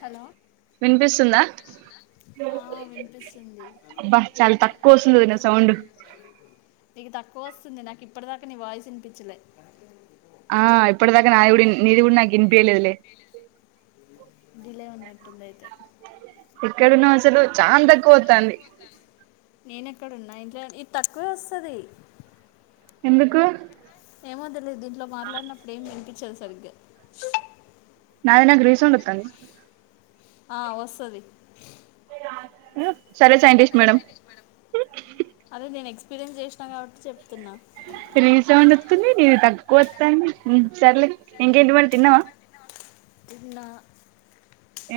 Hello వినిపిస్తుందా ఆ వినిపిస్తుంది అబ్బా చాలా తక్కువ వస్తుంది వదిన సౌండ్ నీకు తక్కువ వస్తుంది నాకు ఇప్పటి దాకా నీ వాయిస్ వినిపించలే ఆ ఇప్పుడుదాకా నాది కూడా నీది కూడా వినిపియలేదు లే డిలే ఉన్నట్టుంది అయితే ఎక్కడ ఉన్నావ్ అసలు చాన్ తక్కువ వతాంది నేను ఎక్కడ ఉన్నా ఇంట్లో ఇది తక్కువే వస్తది ఎందుకు ఏమో తెలియదు దీంట్లో మాట్లాడినప్పుడు ఏం వినిపించదు సరిగ్గా [unintelligible] నాకు రీసౌండ్ వతాంది ఆ వస్తది సరే సైంటస్ట్ మేడం అదే నేను ఎక్స్పీరియన్స్ చేసినా కాబట్టి చెప్తున్న రిసౌండ్ వతుంది నీది తక్కువ వతాంది సర్లే ఇంకేంటి మరి తిన్నావా తిన్నా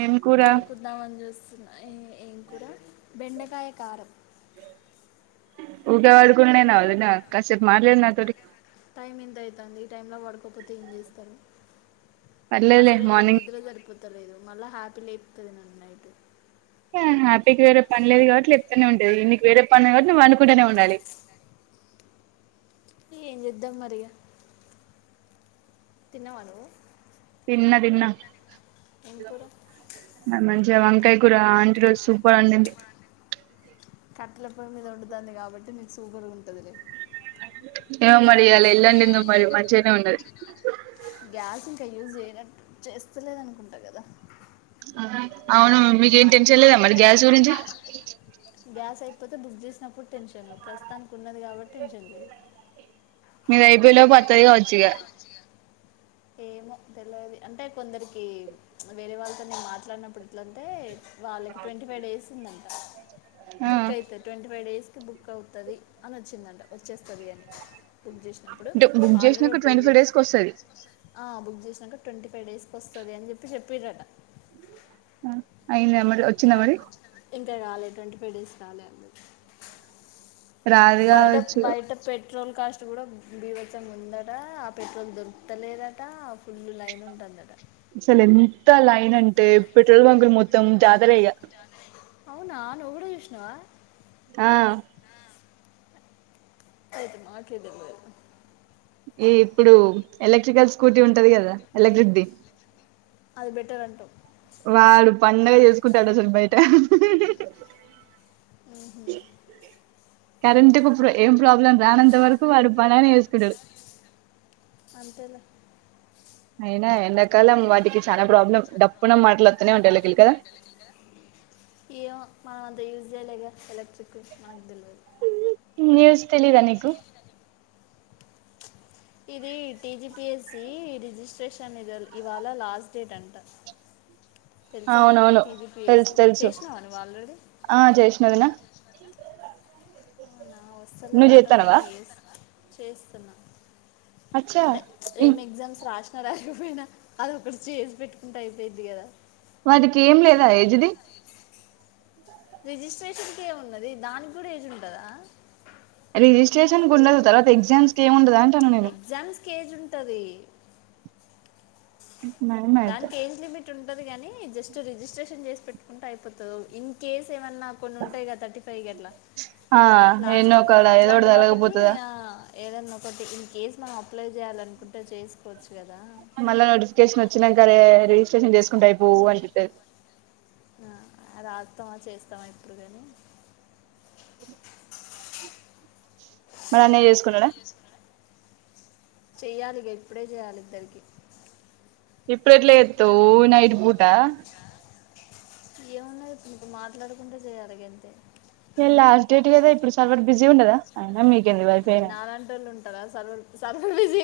ఏం కూర పడుకుందామని చూస్తున్నా ఎ ఏం కూరా బెండకాయ కారం ఉకె ఆడుకునుడేనా వదిన కాసేపు మాట్లాడు నాతోటి టైం ఎంత అయితాంది ఈ టైంలో పడుకోపోతే ఏం చేస్తారు పర్లేదులే అసలే నాకు మార్నింగ్ నిద్రలో సరిపోతలేదు మళ్ళా హ్యాపీ లేపుతది నన్ని నైట్ హ్యాపీకి వేరే పనిలే లే కాబ్బటి లేప్తూనే ఉంటది నికి వేరే పని ఉంది కాబ్బటి నువ్వు పండుకుంటూనే ఉండాలి ఏం చేద్దాం మరి ఇగా తిన్నవా ను తన్న తిన్న కూర మమ వంకాయ కూడా ఆంటీ రోజు సూపర్ ఉండింది కట్టెల పయ్య మీద వండుతుంది కాబట్టి మీకు సూపర్ ఉంటుందిలే ఏమో మరి ఇల ఇల్లాండింద మరి మంచిగానే ఉండది య్యూయనట్ చేస్తలేద అనుకుంటా కదా అవును మీక ఏం టెన్షన్ లేదా మరి గ్యాల్స్ గురించి గ్యాస్ అయిపోతే బుక్ చేసినప్పుడు టెన్షను ప్రస్తుతానికి ఉన్నది కాబట్టి టెన్షన్ లేదు మీదైపోలో పతుది కా వచ్చుగా ఏమో తెలియదు అంటే కొందరికి వేరే వాళ్ళతో నే మాట్లాడినప్పుడు ఎట్లంటే వాళ్ళకి ట్వంటీ ఫైవ్ డేస్ ఉందండి ఆ బుక్ అయితు ట్వంటీ ఫైవ్ డేస్ కి బుక్ అవుతుది అని వచ్చిందంట వచ్చేస్తుంది అని కుక్ చేసినప్పుడు అంటే బుక్ ఆల్రెడీ ఒక చేసినాక two twenty five weeks days కి వస్తది బుక్ చేసినాక ట్వంటీ ఫైవ్ డేస్ క వస్తుంది అని చెప్పి చెప్పడట అయింది మరి వచ్చిందా మరి పెగాలి ఎటువంటి పెడిస్తాలి అ రాదు కావచ్చు పెట్రోల్ కాస్ట్ కూడా బీవత్సంగా ఉందట ఆ పెట్రోల్ దొరకలేదట ఆ ఫుల్ లైన్ ఉంటుందట అసలు ఎంత లైన్ అంటే పెట్రోల్ బంకులు మొత్తం జాతరగా అవునాను ఎవడో విష్ణవా ఆ అదు మాకద పో ఈ ఇప్పుడు ఎలక్ట్రికల్ స్కూటీ ఉంటది కదా ఎలక్ట్రిక్దిి అది బెటర్ అంటాం వాడు పండగ చేసుకుంటాడు అసలు బయట ఆహ కరెంట్ కు ఏం ప్రాబ్లం రానంత వరకు వాడు పలానే వేసుకు అంతేలా అయినా ఎంకాలం వాటికి చాలా ప్రాబ్లం డప్పున మాట్లా ఏయ్యో మ అద జ ఎల న్యూస్ తెలీదా నీకు ఇది టిజిపిఎస్సి రిజిస్ట్రేషన్ ఇది ఇవాళ లాస్ట్ డేట్ అంట తెలుసా నీకు అవునవును తెలుసు టీజీపీఎస్సి తెలుసు చేసినావా నువ్వు ఆల్రెడీ ఆ చేసినదనా నా నువ్వు వస్తలేదట చేత్తన్నవా? నేను చే చేస్తున్నాను అచ్చా అంటే ఇ ఏం ఎగ్జామ్స్ రాసి రాకపోయినా అది ఒకటి చేసి పెట్టుకుంటే అయిపోయిద్ది కదా వాటికి ఏం లేదా యజది రిజిస్ట్రేషన్ క ఏము ఉన్నది దానికి కూడా ఏజ్ ఉంటదా రిజిస్ట్రేషన్ ఉండదు తర్వాత ఎగ్జామ్స్ క ఏమి ఉండదు అంటాను నేను ఎగ్జామ్స్కి ఏజ్ ఉంటుంది నయమే అయితే. దానికి ఏంజ్ లిమిట్ ఉంటది కాగాని జస్ట్ రిజిస్ట్రేషన్ చేసి పెట్టుకుంటే అయిపోతుంది ఇన్ కేస్ సెవెన్ నా కొన్ని ఉంటాయి కద థర్టీ ఫైవ్ ఎట్లా ఆ ఎన్నో ఒకాల దొడ్దలపోతుదా ఆ, ఏదన్నా ఒకటి ఇన్ కేస్ మనం అప్లై చేయాలనుకుంటే చేసుకోవచ్చు కదా మళ్ళా నోటిఫికేషన్ వచ్చినాకరే రిజిస్ట్రేషన్ చేసుకుంటా అయి పో అంట ఆ రాస్తామా చేస్తామా ఎప్పుడు కాని అ మరి అన్నీ చేసుకున్నడా చెయ్యాలిక ఇప్పుడే చెయాలి ఇద్దరికి ఇప్పుడెట్లా చేత్తావు నైట్ పూట ఏమున్నా ఇప్పుడు ఇప్పుడు మాట్లాడుకుంటా చేయాలి గాంతే ఏ లాస్ట్ డేట్ కదా ఇప్పుడు సర్వర్ బిజీ ఉండదా అయినా మీకు ఏ నాలంటోళ్ళు ఉంటారా సర్వర్ సర్వర్ బిజీ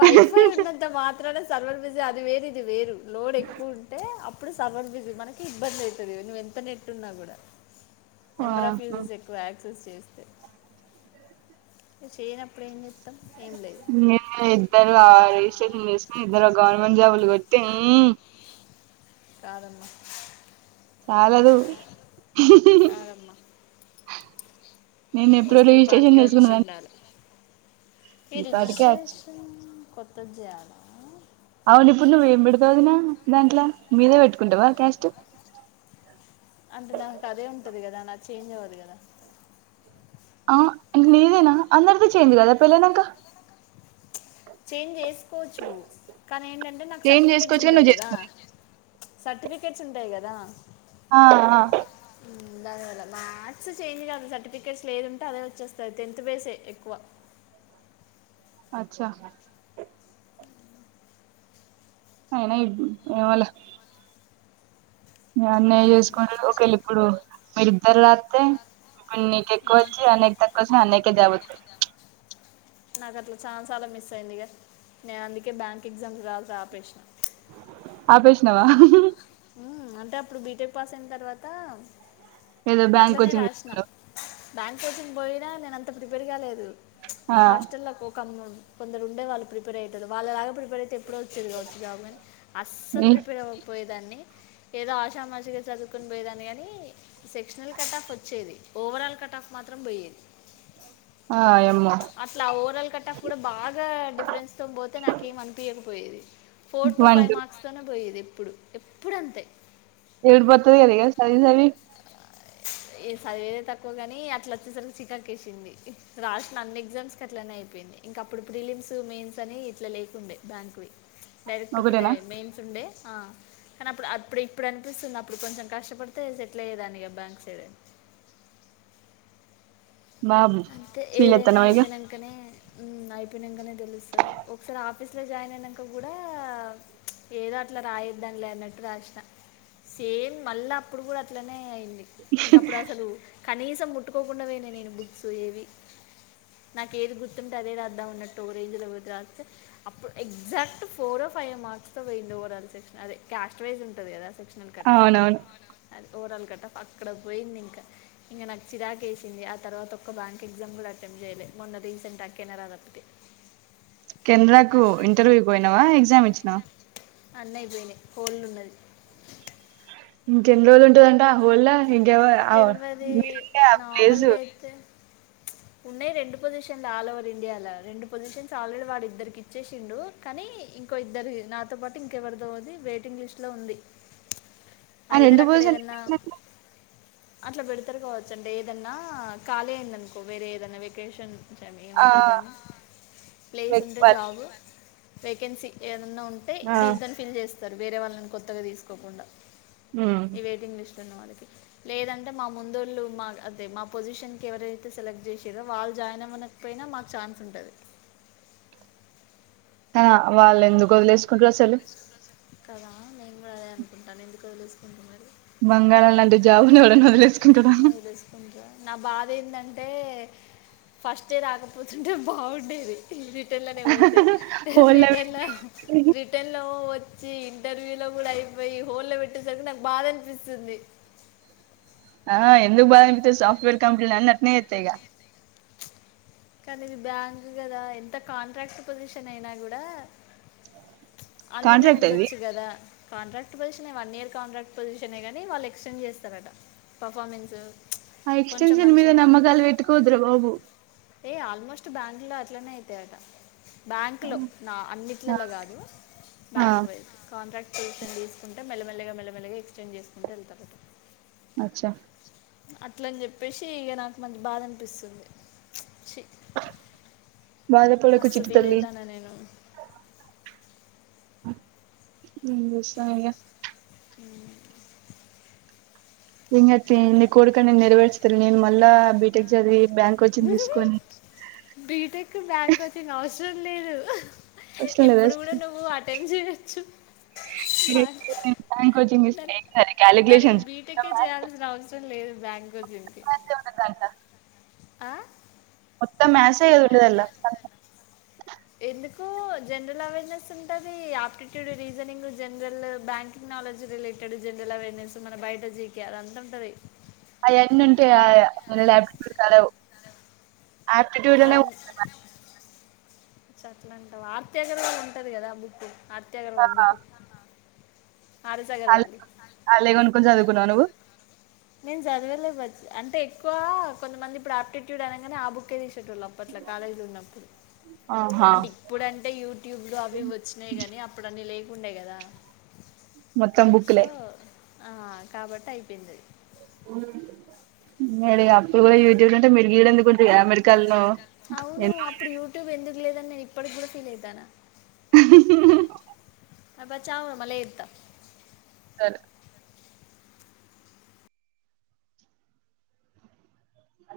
వైఫై ఉన్నంత మాత్రన సర్వర్ బిజీ అది వేరు ఇది వేరు లోడ్ ఎక్కువ ఉంటే అప్ప్ అప్పుడు సర్వర్ బిజీ మనకి ఇబ్బంది అయితాది నువ్వు ఎంత నెట్టు ఉన్నా కూడా నెంబర్ ఆఫ్ ఆహా యూజెస్ ఎక్కువ యాక్సెస్ చేస్తే చేయన అప్పుడు [unintelligible] మ్య ఇద్దరు ఆ రీ [unintelligible] ఇద్దరు గవర్నమెంట్ జాబ్లు కొట్టె కాదమ్మ చాలదు కాదమ్మా నేను ఎప్పుడో వస్తే ఈ రిజిస్ట్రేషన్ పాటికే వచ్చి చేసుకుదాన్ని ఉండాలి ఈ అచ్చు రజిస్ట్రేషన్ కొత్త జాబ అవును ఇప్పుడు నువ్వు ఏం పెడతావు వదిన దాంట్లో మీదే పెట్టుకుంటావా క్యాస్ట్ ఆ అంటే నాకు అదే ఉంటది కదా నాది చేంజ్ అవ్వదు కదా ఆ అంటే నీదేనా అందరిదీ చెంజ్ కదా పెళ్ళి అయినంకా చేంజ్ చేసుకోవచ్చు కానీ ఏంటంటే నాకు చేంజ్ సర్టిఫికెట్స్ చేసుకోవచ్చు కానీ ఉంటాయి నువ్వు కదా చేసుకోలే సర్టిఫికేట్స్ ఉంటాయి కదా అవున ఉండాల మాళ్ళ [unintelligible] మ్యాథ్స్ చేంజ్ కాదు సర్టిఫికెట్స్ లేదుంటే అదే వచ్చేస్తంది టెన్త్ బేసె ఎక్కువ అచ్చా అవునా ఇబ్ ఏమో లే మా అన్నయ చేసుకొయిండు డు ఒక వేళ ఇప్పుడు మీరిద్దరు రాస్తే ఒకవేళ నీకు ఎక్కువ వచ్చి అన్నయ్య కి తక్కువ వచ్చిన అన్నయ్య కే జాబ్ వత్తాయి నాకు అట్లా చాన సార్లు మిస్ అయింది ఇక నేను అందుకే బ్యాంక్ ఎగ్జామ్స్ రాసుడు అపేస ఆపేసినవా మ్మ్, అంటే అప్పుడు బీటెక్ పాస్ అయిన తర్వాత ఏదో బ్యాంక్ కు అట్లనే వచ్చిండిరి మీ రాసిన ఊరొళ్ళు [unintelligible] బ్యాంక్ కోచింగ్ పోయినా నేను అంత ప్రిపేర్ కాలేదు మా ఆ హాస్టల్లో కొందరు ఉండే వాళ్ళు ప్రిపేర్ అయిటొళ్ళు వాళ్ళలాగా ప్రిపేర్ అయితే ఎప్పుడొ వచ్చేది కావచ్చు జాబ్ అస్సలు ఏ ప్రీపెర్ అవకపొయే దాన్ని ఏదో ఆషామాషిగా చదువుకుని పోయేదాన్ని కాని సెక్షన్ల్ కట్ ఆఫ్ వచ్చేది ఓ ఓవరాల్ కట్ ఆఫ్ మాత్రం పోయ్యది అయామ్మో ల కట్టాప్ కూడా బాగా డిఫరెన్స్ తో పోతే నాకు ఏం అనిపియక పోయేది four two one five two marks తోనే పోయేది ఎప్పుడు ఎప్పుడు అంతే ఏడుపు వత్తింది కదా ఇక చదివి చదివీ అ ఏ చదివేదే తక్కువగాని అట్లా వచ్చేసరికి చికకేసింది రాసిన అన్ని ఎగ్జామ్స్ కి అట్లానే అయిపోయింది ఇంకా అప్పుడు ప్రీలియమ్స్ మెయిన్స్ అనే ఇట్లా లేకుండే బ్యాంక్వి డైరెక్ట్ ఒకటే ఒకటేనా మెయిన్స్ ఉండే ఆ కానీ అప్పుడు అప్పుడు ఇప్పుడు అనిపిస్తుంది అప్పుడు కొంచెం కష్టపడితే సెటిల్ అయ్యేదాన్ని అబ్బా వచ్చెద బాబు అంతే ఫీల్ ఏదైనా అయితన్నావా ఇగ అయిపోయినాంకనే మ్మ్ అయిపోయినాంకనే తెలుస్తాది ఒకసారి ఆఫీస్ లో జాయిన్ అయినాక కూడా ఏదో అట్లా రాయద్దని లే అన్నట్టు రాసిన సేమ్ మళ్ళ అప్పుడు కూడా అట్లనే అయింది ఇంక అప్పుడు అసలు కనీసం ముట్టుకోకుండా పోయిన నేను బుక్స్ ఏవి నాకు ఏది గుర్తుంటే అదే రాద్దాంన్నట్టు ఒ రేంజ్లో పోతే రాస్తే అప్పుడు ఎగ్జాక్ట్ ఫోరో ఫైవ్ మార్క్స్ తో పోయింది ఓవరాల్ సెక్షన్ అదే క్యాస్ట్ వైస్ ఉంటంది కదా సక్షన్ కట్ అఫ్ అవునవును ఓవరాల్లు కట్ అక్కడ పోయింది ఇంక ఇంక నాకు చిరాకేసింది ఆ తర్వాత ఒక బ్యాంక్ ఎగ్జామ్ కూడా అటెంప్ట్ చేయలే మొన్న రీసెంట్ అ కెనెరా తప్పితే కెనెరాకు ఇంటర్వ్యూ పోయినావా ఎగ్జామ్ ఇచ్చినావా అన్ని అయిపోయినాయి హోల్డ్ ఉన్నది ఎన్ని రోజులు ఉంటదంటా హోల్డ్ లో ఇంకెవ తెలియదు మీరుండే ఆ ప్లేసు నార్మల్గా అయితే ఉన్నాయి రెండు పొజిషన్లు ఆల్ ఓవర్ ఇండియాలో రెండు పొజిషన్స్ ఆల్రెడీ వాడు ఇద్దరికి ఇచ్చేసిండు కానీ ఇంకో ఇద్దరి నాతో పాటు ఇంకెవరిదోది వెయిటింగ్ లిస్ట్లో ఉంది ఆ రెండు ఇద్దరు అక్కడ ఏదన్నా పోసిషను [inaudible] అట్లా పెడతారు కావచ్చండి ఏదన్నా ఖాళీ అయింది అనుకో వేరే ఏదన్నా వెకేషన్ ఆ ఏమంటారు దాన్ని ప్లేస్ ఉంటే వెక్పాల్. జాబ్ వేకెన్సీ ఏ ఉంటే ఆ దీంతోని ఫిల్ చేస్తారు వేరే వాళ్ళని కొత్తగా తీసుకోకుండా ఉమ్. ఈ వెయిటింగ్ లిస్ట్ [unintelligible] లేదంటే మా ముందోళ్ళు మా అదే మా పొజిషన్ కి ఎవరైతే సెలెక్ట్ చేషిరో వాళ్ళు జాయిన్ అవ్వనకపోయినా మాకు ఛాన్స్ ఉంటది అ వాళ్ళు ఎందుకు వదిలేసుకుంటరు అసలు కదా నేను కూడా అదే అనుకుంటాను ఎందుకు తెలుసుకుంటున్నా బంగారం లాంటి జాబు ని ఎవడైనా వదిలేసుకుంటడా వదిలేసుకుంటా నా బాధ ఏందంటే ఫస్టె రాకపోతుంటే బాగుండేది ఈ రిటర్న్ లోనే పోతే హోల్డ్ రిటర్న్ లో పెట్టి రిటర్న్ లో వచ్చి ఇంటర్వ్యూ లో కూడా అయిపోయి హోల్డ్ లో పెట్టేసరికి నాకు బాధ అనిపిస్తుంది ఆహా ఎందుకు బాధ అనిపించదు సాఫ్ట్వేర్ కంపెనీలన్నీ అట్నే చేస్తాయి గా కానీ ఇది బ్యాంక్ కదా ఎంత కాంట్రాక్ట్ పొజిషన్ అయినా కూడా అన్ననే కాంట్రాక్ట్ అది ఉండొచ్చు కదా కాంట్రాక్ట్ పొజిషనే వన్ ఇయర్ కాంట్రాక్ట్ పొజిషనే కానీ వాళు ఎక్స్టెండ్ చేస్తారట పర్ఫార్మెన్సు ఆ ఎక్స్టెన్షన్ మీద నమ్మకాలు పెట్టుకోవద్దు ర బాబు ఆల్మోస్ట్ బ్యాంకు లో అట్లనే అయితాయట బ్యాంక్ ఆ లో నా అన్నిట్లలో కాదు ఆ బ్యాంకు వైస్ కాంట్రాక్ట్ ట్యూషన్ తీసుకుంటే మెలమెల్లగా మెల్మెల్గా ఎక్స్టెండ్ చేసుకుంట వెళ్తారట అచ్చా అట్లని చెప్పేసి ఇక నాకు మంచి బాధ అనిపిస్తుంది బాలపడ మస్తు ఫీల్ కుచితల్ అవుతాను నేను ఏం చేస్తమయ్య మ్ ఇంగ తియి ని కోడుకనీ నెరవేర్చుతడులే నేను మల్లా బీటెక్ జదివీ బీటెక్ కి బ్యాంక్ కోచింగ్ అవసరం లేదు అవసరం లేదా ఇప్పుడు కూడా నువ్వు అటమ్ట్ చేయచ్చు బ్యాంక్ కోచింగ్ తీస్ దానికి క్యాలిక్యులేషన్స్ మొత్తం బీటెక్కే మ్యాథ్స్ చేయాల్సిన అవసరం లేదు బ్యాంగ జంది ఏ ఉంటది దాంట్ల ఆ [unintelligible] మొత్తం మ్యాథ్సే కదా ఉండెదానిలొ ఎందుకు జనరల్ అవేర్నెస్ ఉంటది aptitude reasoning general banking technology related general awareness మన బయట జీకె అదంత ఉంటది అయన్నీ ఉంటె న [inaudible] ప్ట కాలేవు ఆప్టిట్యూడ్ అనే ఉం [inaudible] సొ అట్ల అంటావ ఆర్తీ అగర్వాల్ ఉంటది కదా బుక్ ఆర్తీఅగర్వాల్ బుక్ ఆర్ఎస్ అ అగర్వాల్ది అళేగనుకుని చదువుకున్నావు నువ్వు నేను చదివలే అంటే ఎక్కువ కొంతమంది ఇప్పుడు ఆయాప్టిట్యూడ్ అనగానే ఆ బుక్ేది చెలు అప్పట్ల కాాలయలు ఉన్నప్పుడు ఆహా అంటే ఇప్పుడంటే యూట్యూబ్ లో అవి వచ్చినాయి కాని అప్పుడ అన్నిీ లేకుండే కదా మొత్తం సో బుక్లే ఆ కాబట్టి అయిపోయింది మడి అప్పుడు కూడా యూట్యూబ్ లోంటే మెడిగడ ఎందుకుంట మడికాాలను అవును అప్పుడు యూట్యూబ్ ఎందుకు లేదని నేను ఇప్పటికి కూడా ఫీల్ అవుతానా అబ్బా చావు మలే ఇద్ద సద